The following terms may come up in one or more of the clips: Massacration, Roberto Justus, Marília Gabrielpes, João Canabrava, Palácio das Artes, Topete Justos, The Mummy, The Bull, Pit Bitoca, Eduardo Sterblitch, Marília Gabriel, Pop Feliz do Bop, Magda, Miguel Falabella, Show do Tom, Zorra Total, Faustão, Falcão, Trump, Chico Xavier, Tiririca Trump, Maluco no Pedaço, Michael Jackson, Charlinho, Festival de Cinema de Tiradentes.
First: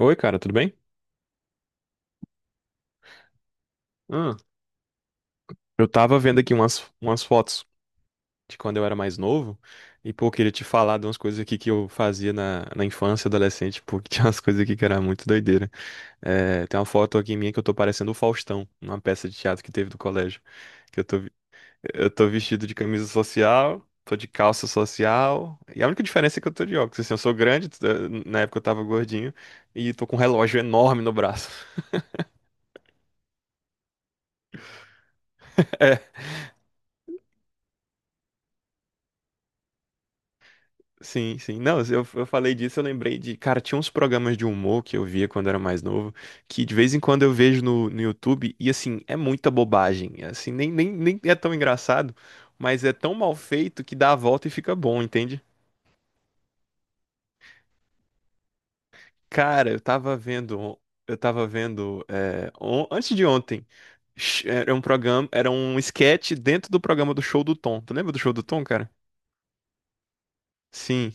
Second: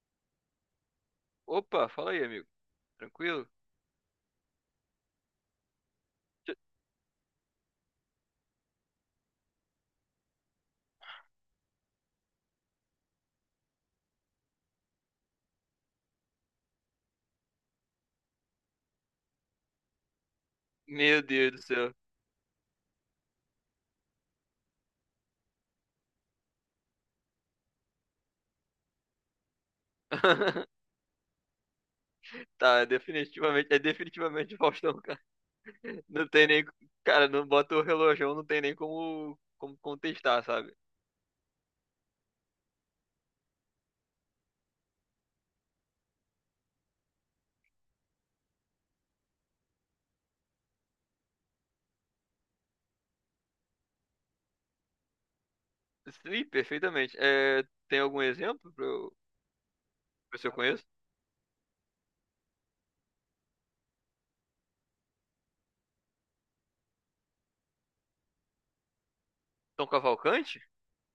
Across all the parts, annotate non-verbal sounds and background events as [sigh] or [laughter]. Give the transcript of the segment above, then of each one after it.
Oi, cara, tudo bem? Opa, fala aí, amigo. Tranquilo? Ah, eu tava vendo aqui Tch- umas fotos de quando eu era mais novo e, pô, eu queria te falar de umas coisas aqui que eu fazia na infância, adolescente, porque [laughs] tinha umas coisas aqui que era muito doideira. É, tem uma foto aqui minha que eu tô parecendo o Faustão, numa peça de teatro que teve do colégio, que eu Meu Deus do céu. eu tô vestido de camisa social, tô de calça social e a única diferença é que eu tô de óculos, assim, eu sou grande, na época eu tava gordinho e tô com um relógio [laughs] enorme no braço. Tá, é definitivamente Faustão, cara. [laughs] Não tem nem, cara, não bota o relógio, não tem nem como, como contestar, sabe? Sim, sim. Não, eu falei disso, eu lembrei de. Cara, tinha uns programas de humor que eu via quando era mais novo, que de vez em quando eu vejo no YouTube, e assim, é muita bobagem. Assim, nem é tão engraçado, mas é tão mal feito que dá a volta e fica bom, entende? Sim, perfeitamente. É, tem algum exemplo pra eu, Cara, eu tava pra eu se eu vendo. conheço? Eu tava vendo. Antes de ontem, era um programa, era um sketch dentro do programa do Show do Tom. Tu lembra do Show do Tom, cara? Tom Cavalcante? Sim.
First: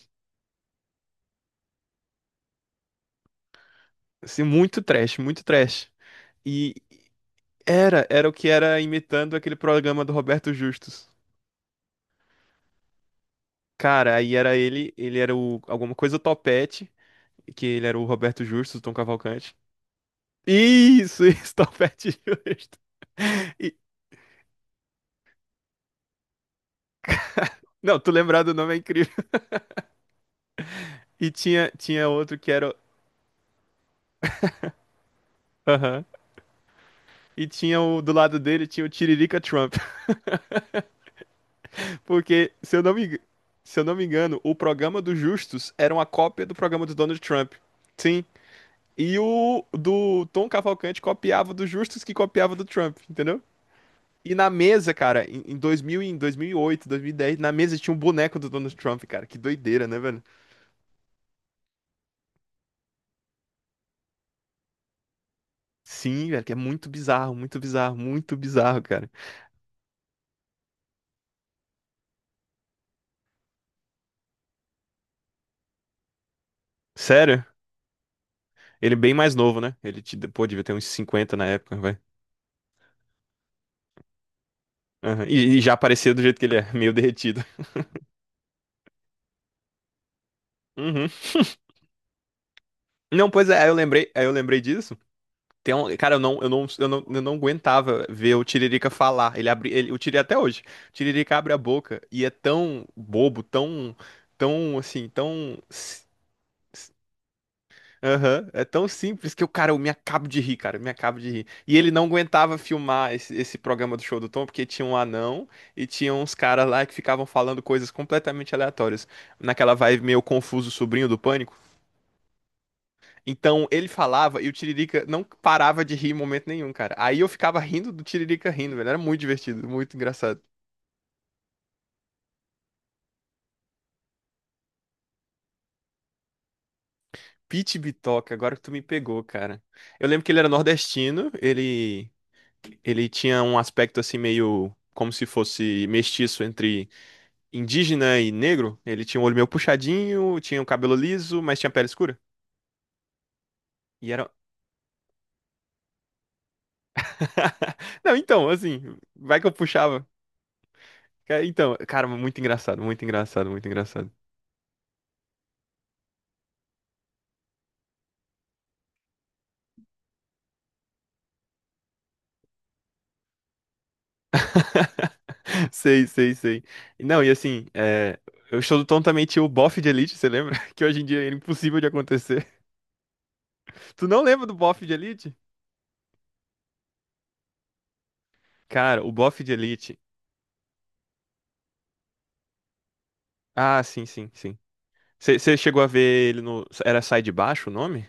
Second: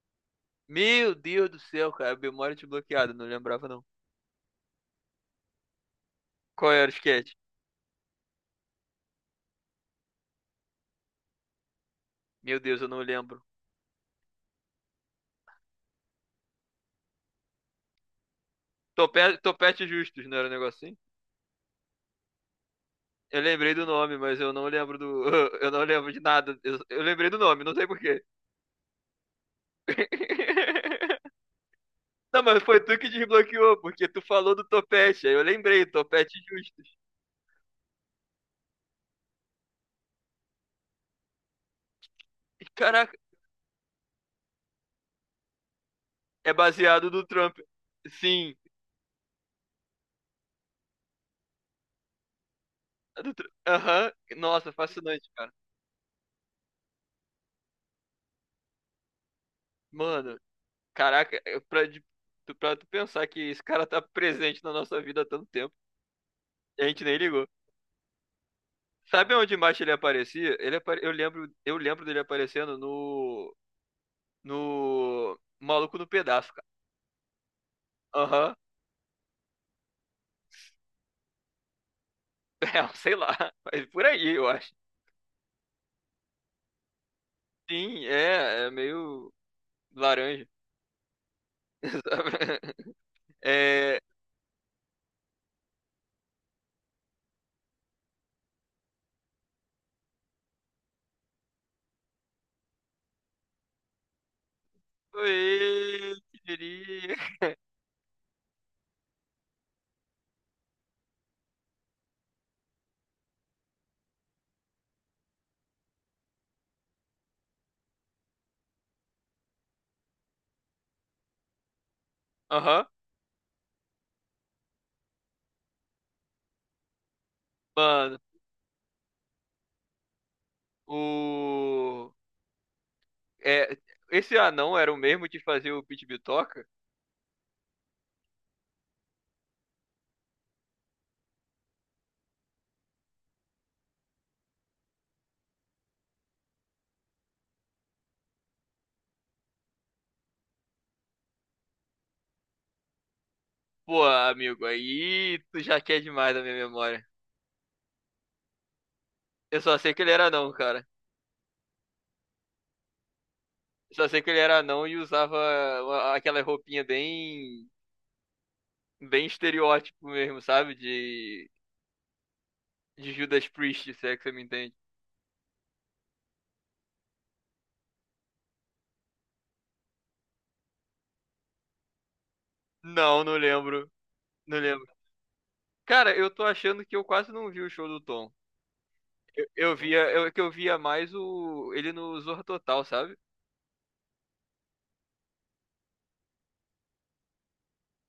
Meu Deus do céu, cara, memória desbloqueada, não lembrava não. Assim, muito trash, muito trash. Qual era o sketch? Era o que era imitando aquele programa do Roberto Justus. Meu Deus, eu não lembro. Cara, aí era ele, ele era o alguma coisa Topete, que ele era o Roberto Justus, o Tom Topete, Cavalcante. Topete justos, não era um negocinho? Isso, [laughs] Topete Justo. Eu lembrei E- do nome, mas eu não lembro do. [laughs] Eu não lembro de nada. Eu lembrei do nome, não sei não, tu porquê. lembrar do nome é incrível. E [laughs] tinha outro Não, que mas era. foi tu que desbloqueou, porque tu falou do topete. Aí eu lembrei, Aham. topete justos. E tinha o do lado dele, tinha o Tiririca Trump. [laughs] Porque, E, caraca, se eu não me engano, o programa do Justus era uma cópia é do programa do baseado Donald no Trump. Trump. Sim. Sim. E o do Tom Cavalcante copiava do Justus que copiava do Trump, entendeu? Aham. E na Nossa, mesa, cara, fascinante, em cara. em 2000, e em 2008, 2010, na mesa tinha um boneco do Donald Trump, cara. Que doideira, né, velho? Mano, caraca, pra tu pensar que esse cara tá presente na nossa vida há tanto tempo. Sim, velho, que é E muito a gente nem bizarro, ligou. muito bizarro, muito bizarro, cara. Sabe onde mais ele aparecia? Eu lembro dele aparecendo no Maluco no Pedaço, cara. Sério? Aham. [laughs] Ele é bem mais novo, né? Pô, devia ter uns 50 na época, vai. É, sei lá. Mas por aí, eu acho. Aham. E já aparecia do jeito que ele é, [laughs] meio derretido. Sim, é, é meio laranja. Uhum. [laughs] sabe? Não, pois é, É. Aí eu lembrei disso. Tem um, cara, eu não aguentava ver o Tiririca falar. Ele abre, ele, o Tiririca até hoje. O Tiririca abre a boca e é tão bobo, tão, tão assim, Oi, que s- diria. aham, é tão simples que o cara, eu me acabo de rir, cara, eu me acabo de rir. E ele não aguentava filmar esse programa do Show do Tom, porque tinha um anão e tinha uns caras lá que ficavam falando coisas completamente aleatórias. Naquela vibe meio confuso, sobrinho do pânico. Aham. Então ele falava e o Tiririca não parava de rir em momento nenhum, cara. Aí eu ficava rindo do Mano, Tiririca rindo, velho. Era muito divertido, muito engraçado. o. É, esse anão era o mesmo de fazer o Pit Bitoca? Pete Bitoca, agora que tu me pegou, cara. Eu lembro que ele era nordestino, ele tinha um aspecto assim meio como se fosse mestiço entre indígena e negro. Ele tinha um olho meio puxadinho, tinha um cabelo liso, mas tinha pele escura. Pô, E era amigo, aí tu já quer demais da minha memória. [laughs] não, então, assim, vai que eu Eu só sei que puxava. ele era anão, cara. Então, cara, muito engraçado, muito engraçado, muito Eu só engraçado. sei que ele era anão e usava aquela roupinha bem estereótipo mesmo, sabe? De Judas Priest, se é que você me [laughs] entende. [laughs] Sei, sei, sei. Não, e assim, eu estou também tinha o bofe de Elite, você lembra? [laughs] Que hoje em dia é impossível de acontecer. Não, não lembro. [laughs] Tu não lembra do Não bofe lembro. de Elite? Cara, eu tô achando que eu quase não vi o show do Tom. Cara, o bofe Eu, de eu via, Elite. eu que eu via mais o ele no Zorra Total, sabe? Ah, sim, sim, sim. Você chegou a ver ele no. Era Sai de Baixo o nome?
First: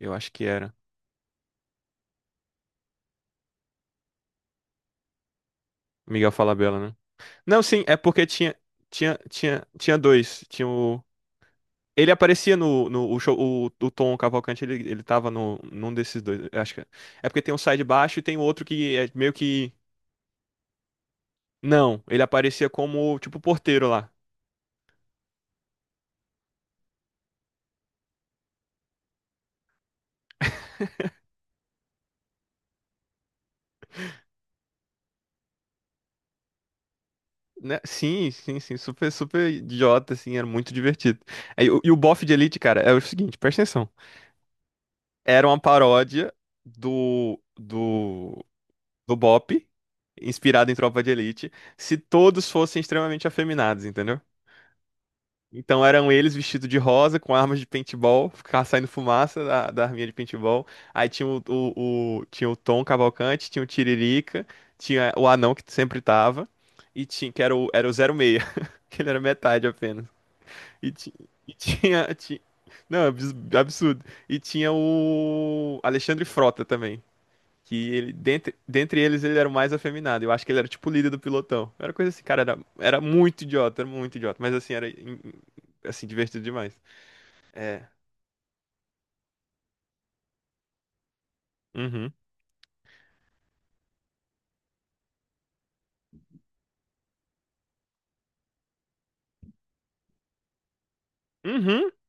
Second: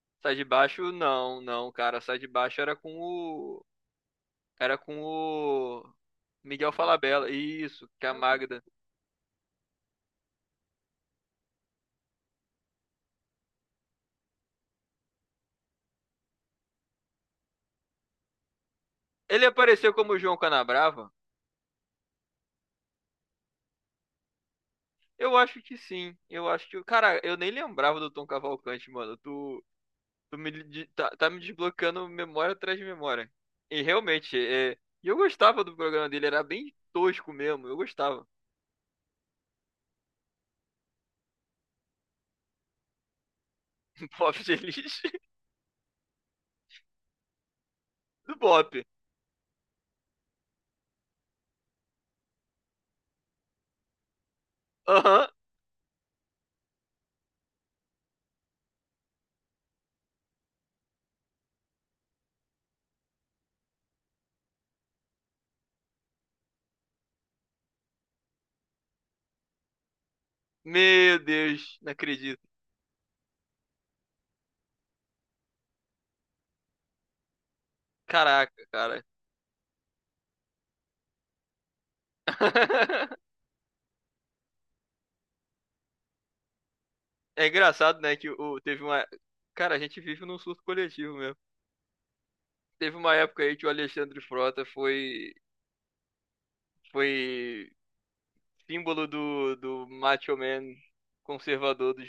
Eu acho Sai que de era. baixo, não, não, cara. Sai de baixo era com o. Era com o. Miguel Miguel Falabella, né? Falabella. Não, sim, Isso, é que é a porque tinha. Magda. Tinha dois. Tinha o. Ele aparecia no, no o show, o Tom Cavalcante, ele tava no, num desses dois. Eu Acho que é é porque tem um sai de baixo e tem outro que é meio Ele que apareceu como João Canabrava? não, ele aparecia como, tipo, porteiro lá. Eu acho que sim. Eu acho que. Cara, eu nem lembrava do Tom Cavalcante, mano. Tá, tá me desbloqueando memória atrás de memória. E realmente, é, e eu gostava do programa dele, era bem tosco mesmo, eu Né? gostava. Sim, sim, sim. Super, super idiota, assim. Era muito divertido. E o bofe de Elite, cara, é o seguinte, presta atenção. [laughs] pop Feliz Era uma paródia do, do do, Bop. do Bop, inspirado em Tropa de Elite, se todos fossem extremamente afeminados, entendeu? Aham. Então eram eles vestidos de rosa, com armas de paintball, ficava saindo fumaça da arminha de paintball. Aí tinha o- Tinha o Tom Cavalcante, tinha o Tiririca, tinha o anão que sempre tava, e tinha, que era o 06, [laughs] que ele era metade apenas. E, ti- Meu e Deus, não tinha, ti- acredito. Não, é absurdo. E tinha o Alexandre Frota também. Que ele, dentre, Caraca, dentre cara. eles, ele era o mais afeminado. Eu acho que ele era tipo o líder do pilotão. Era coisa assim, cara, era [laughs] muito idiota, era muito idiota. Mas assim, assim, divertido demais. É É. engraçado, né, que o, teve uma... Cara, a gente vive num surto coletivo mesmo. Uhum. Teve uma época aí que o Alexandre Frota foi símbolo do macho man Uhum. conservador dos,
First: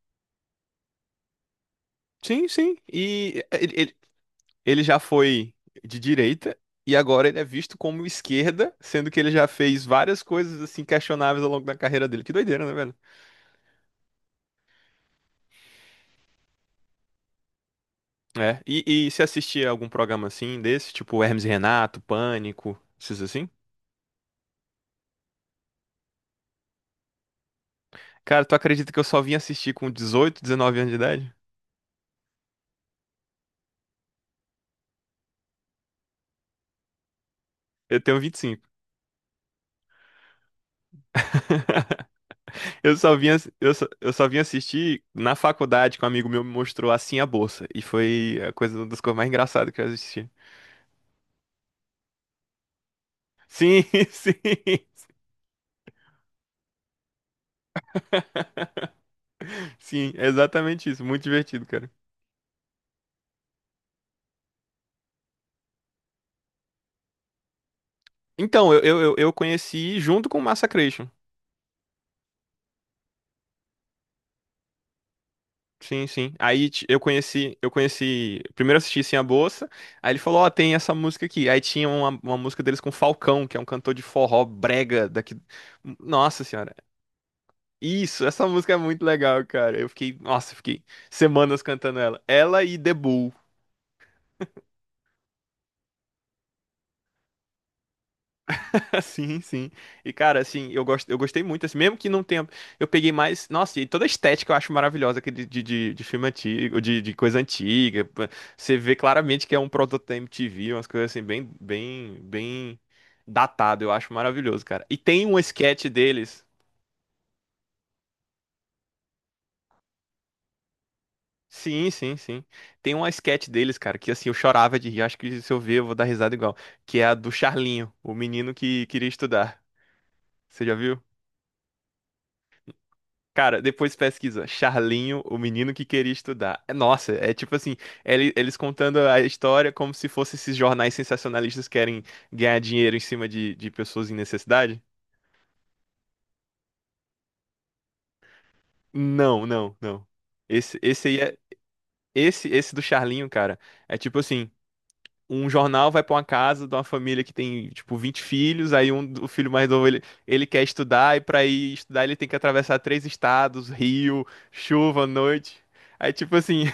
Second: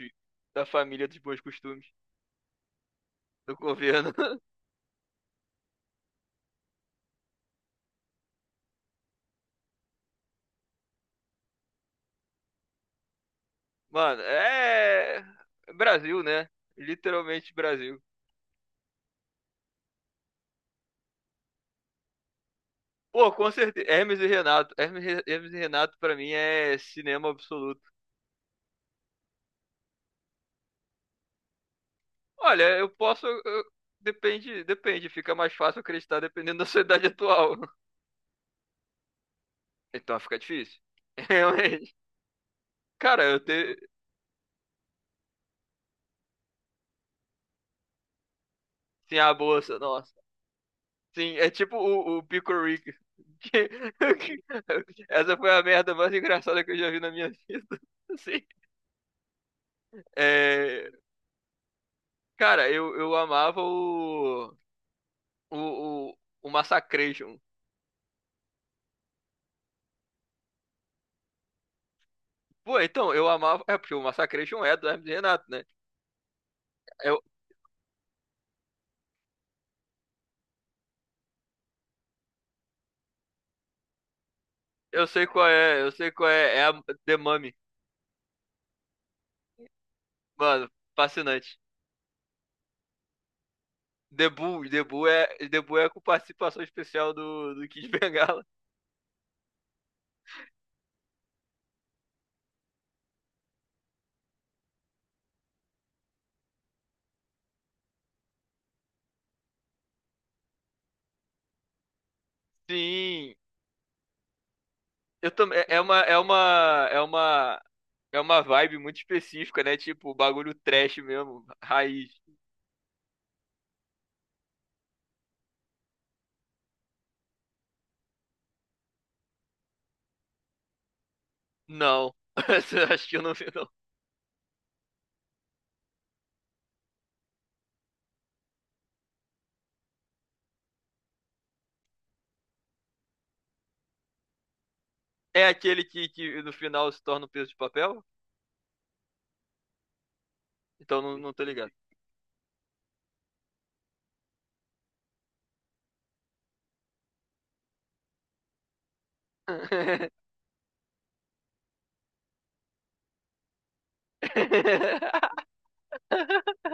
da família dos bons costumes Sim, sim. E do ele, ele, governo. [laughs] ele já foi de direita e agora ele é visto como esquerda, sendo que ele já fez várias coisas assim questionáveis ao longo da carreira dele. Que doideira, né, velho? Mano, é. Brasil, né? Literalmente Brasil. É. E se assistir algum programa assim desse, tipo Hermes e Renato, Pânico, esses Pô, assim? com certeza. Hermes e Renato, pra mim, é cinema absoluto. Cara, tu acredita que eu só vim assistir com 18, 19 anos de idade? Olha, eu posso. Eu- Depende, depende. Fica mais fácil acreditar dependendo da sua idade atual. [laughs] Eu tenho 25. Então fica difícil. [laughs] Realmente. [laughs] Eu só Cara, vim, eu tenho. Eu só vim assistir na faculdade que um amigo meu me mostrou assim a bolsa. E foi a coisa, uma das coisas Sim, mais a engraçadas bolsa, que eu nossa. assisti. Sim, é tipo o Pico Rick. Que- Sim, [laughs] sim. [laughs] Essa foi a merda mais engraçada que eu já vi na minha [laughs] vida. Assim, [laughs] Sim, é exatamente isso. Muito divertido, cara. Cara, eu amava o, o, o Massacration. Então, eu conheci junto com o Massacration. Pô, então, eu amava. É, porque o Massacration é do Hermes e Renato, né? Sim, sim. Eu Eu, conheci, eu conheci. Primeiro eu assisti Sem a Bolsa. Aí ele falou, ó, tem essa música aqui. Aí tinha uma música deles com Falcão, que é um cantor de forró brega eu sei daqui. qual é, eu Hum, sei qual nossa é. É senhora. a The Mummy. Isso, essa música é muito legal, cara. Eu fiquei, nossa, eu Mano, fiquei fascinante. semanas cantando ela. Ela e The Bull. The Bull é com participação especial do Kid [laughs] Bengala. [laughs] Sim, sim. E cara, assim, eu gosto, eu gostei muito, assim, mesmo que não tenha, eu peguei mais, nossa, e toda a estética eu acho maravilhosa aquele de filme antigo, de coisa antiga. Pô. Você vê claramente que é um produto da MTV, umas coisas assim bem Sim, datado, eu acho maravilhoso, cara. E tem eu um também. Sketch deles. É uma vibe muito específica, né? Tipo, bagulho trash mesmo, Sim, raiz. sim, sim. Tem um sketch deles, cara, que assim, eu chorava de rir, acho que se eu ver eu vou dar risada igual, que é a do Charlinho, o menino que queria estudar. Você já viu? Não, [laughs] acho que eu não vi, Cara, depois pesquisa. Charlinho, o menino que queria estudar. É, nossa, é tipo assim, eles contando a história como se fosse esses jornais sensacionalistas que querem ganhar dinheiro em cima de pessoas em necessidade. É aquele que no final se torna um peso de papel? Não, não, não. Esse, Então esse não, aí não é. tô ligado. Esse do Charlinho, cara, é tipo assim, um jornal vai pra uma casa de uma família que tem, tipo, 20 filhos, aí um, o filho mais novo, ele quer estudar, e pra ir estudar ele tem que atravessar três estados, rio, chuva, [laughs] noite. Aí, tipo assim,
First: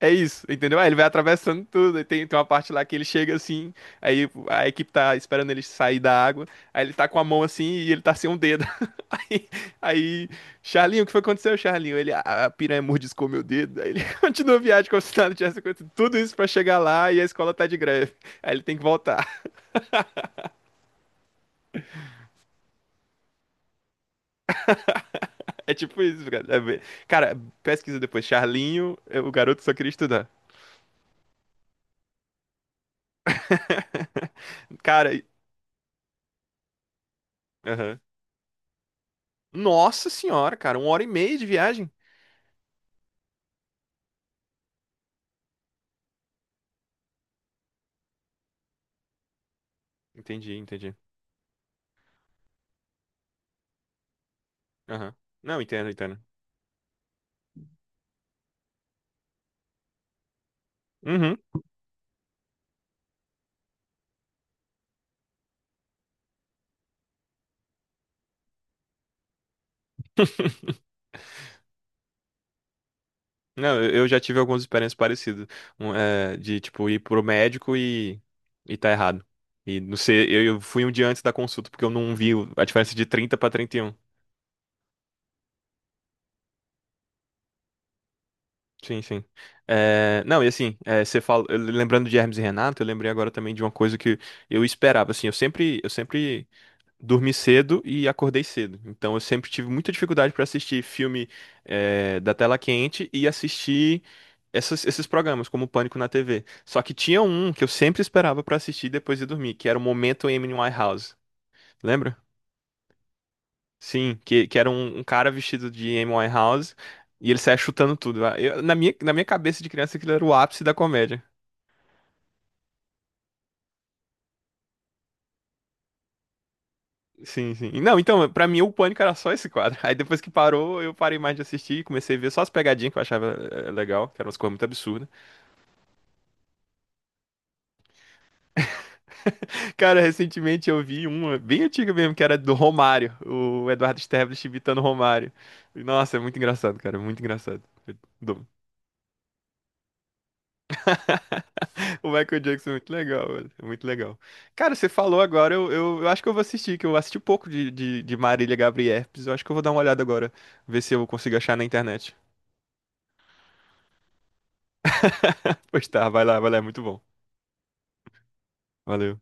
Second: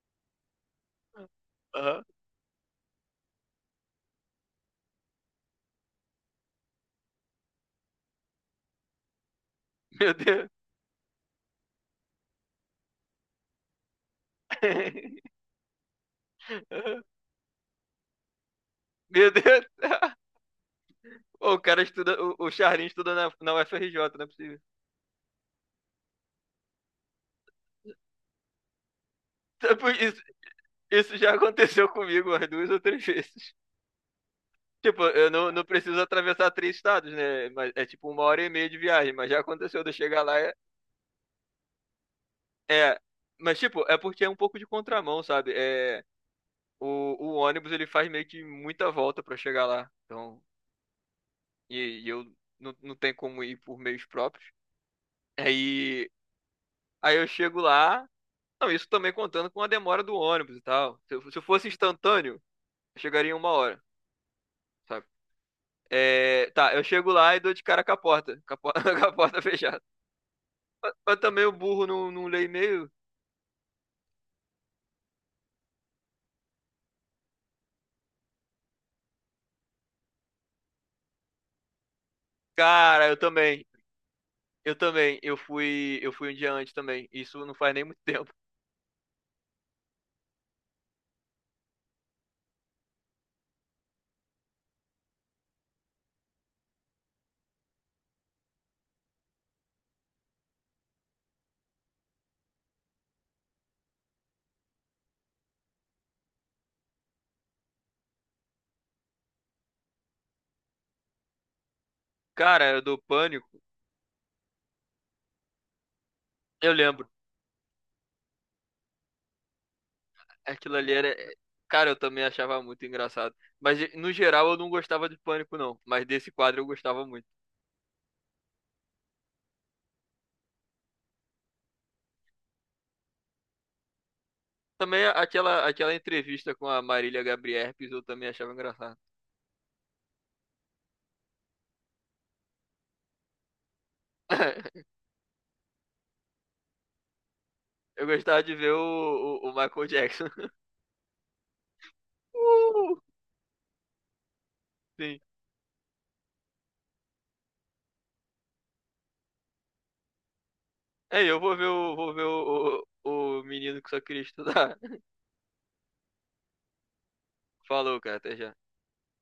é isso, entendeu? Aí ele vai atravessando tudo. Aí Aham. Tem, tem uma parte lá que ele chega assim, aí a equipe tá esperando ele sair da água. Aí ele tá com a mão assim e ele tá sem um dedo. [laughs] Aí, Meu aí Deus. Charlinho, o que foi que aconteceu, Charlinho? Ele, a piranha mordiscou meu dedo." Aí ele [laughs] continua a viagem como se nada [laughs] tivesse acontecido. Tudo isso pra chegar lá e a escola tá de greve. Aí ele tem que voltar. Meu [laughs] Deus. O cara estuda, o Charlinho estuda na UFRJ, não é possível. É tipo isso, cara. Cara, pesquisa depois. Charlinho, é, o garoto só Tipo, queria Isso, estudar. isso já aconteceu comigo umas duas ou três vezes. [laughs] Tipo, Cara, e- eu não, não preciso atravessar três estados, né? Mas é Aham. tipo uma hora e meia de viagem, mas já aconteceu de eu Nossa chegar lá. Senhora, cara, uma hora e meia de viagem. é. Mas tipo, é porque é um pouco de contramão, sabe? É, o ônibus ele faz meio que muita volta pra chegar lá. Então, Entendi, entendi. E eu não tenho como ir por meios próprios. Aham. Não, entendo, Aí, entendo. aí eu chego lá. Não, isso também contando com a demora do ônibus e tal. Uhum. Se eu fosse instantâneo, eu chegaria em uma hora, sabe? É, tá, eu chego lá e dou de cara [laughs] com a porta fechada. Mas, [laughs] mas também o burro não lê e-mail. Não, eu já tive algumas experiências parecidas. Um, é, de, tipo, ir pro médico e tá errado. E não sei, eu fui um dia antes da consulta, porque eu não vi a diferença de Cara, eu 30 pra também. trinta e um. Eu também. Eu fui um dia antes também. Isso não faz nem muito tempo. Sim, sim. É, não, e assim, é, você fala, lembrando de Hermes e Renato, eu lembrei agora também de uma coisa que eu esperava, assim, eu sempre dormi cedo e acordei cedo. Então eu sempre tive muita dificuldade pra assistir filme, é, da tela quente e assistir esses programas, como o Pânico na TV. Só que tinha um que eu sempre esperava pra assistir depois de dormir, que era o Momento Amy Winehouse. Lembra? Cara, eu dou pânico. Sim, que era um, um cara vestido de Amy Eu Winehouse lembro. e ele saia chutando tudo. Na minha, na minha cabeça de criança, aquilo era o ápice da Aquilo ali era. comédia. É, Cara, eu também achava muito engraçado. Mas no geral eu não gostava de Pânico, não. Mas desse quadro eu gostava muito. Sim, sim. Não, então, pra mim o Pânico era só esse quadro. [laughs] Aí depois que parou, eu parei mais de assistir e comecei a ver só as pegadinhas que eu achava legal, que eram umas coisas muito Também absurdas. Aquela entrevista com a Marília Gabrielpes eu também achava engraçado. Cara, recentemente eu vi uma bem antiga mesmo, que era do Romário, o Eduardo Sterblitch imitando o [laughs] Romário. Nossa, é muito engraçado, cara, é muito engraçado. Eu Eu gostava dou- de ver o Michael Jackson. [laughs] [laughs] O Michael Jackson é muito Uh, legal, velho, é muito legal. Cara, você sim. falou agora, eu acho que eu vou assistir, que eu assisti um pouco de Marília Gabriel. Eu acho que eu vou dar uma olhada agora, ver se eu É, consigo eu achar vou na ver o, internet. vou ver o menino que só queria estudar. [laughs] Pois tá, vai lá, é muito bom. Falou, cara, até já. Valeu.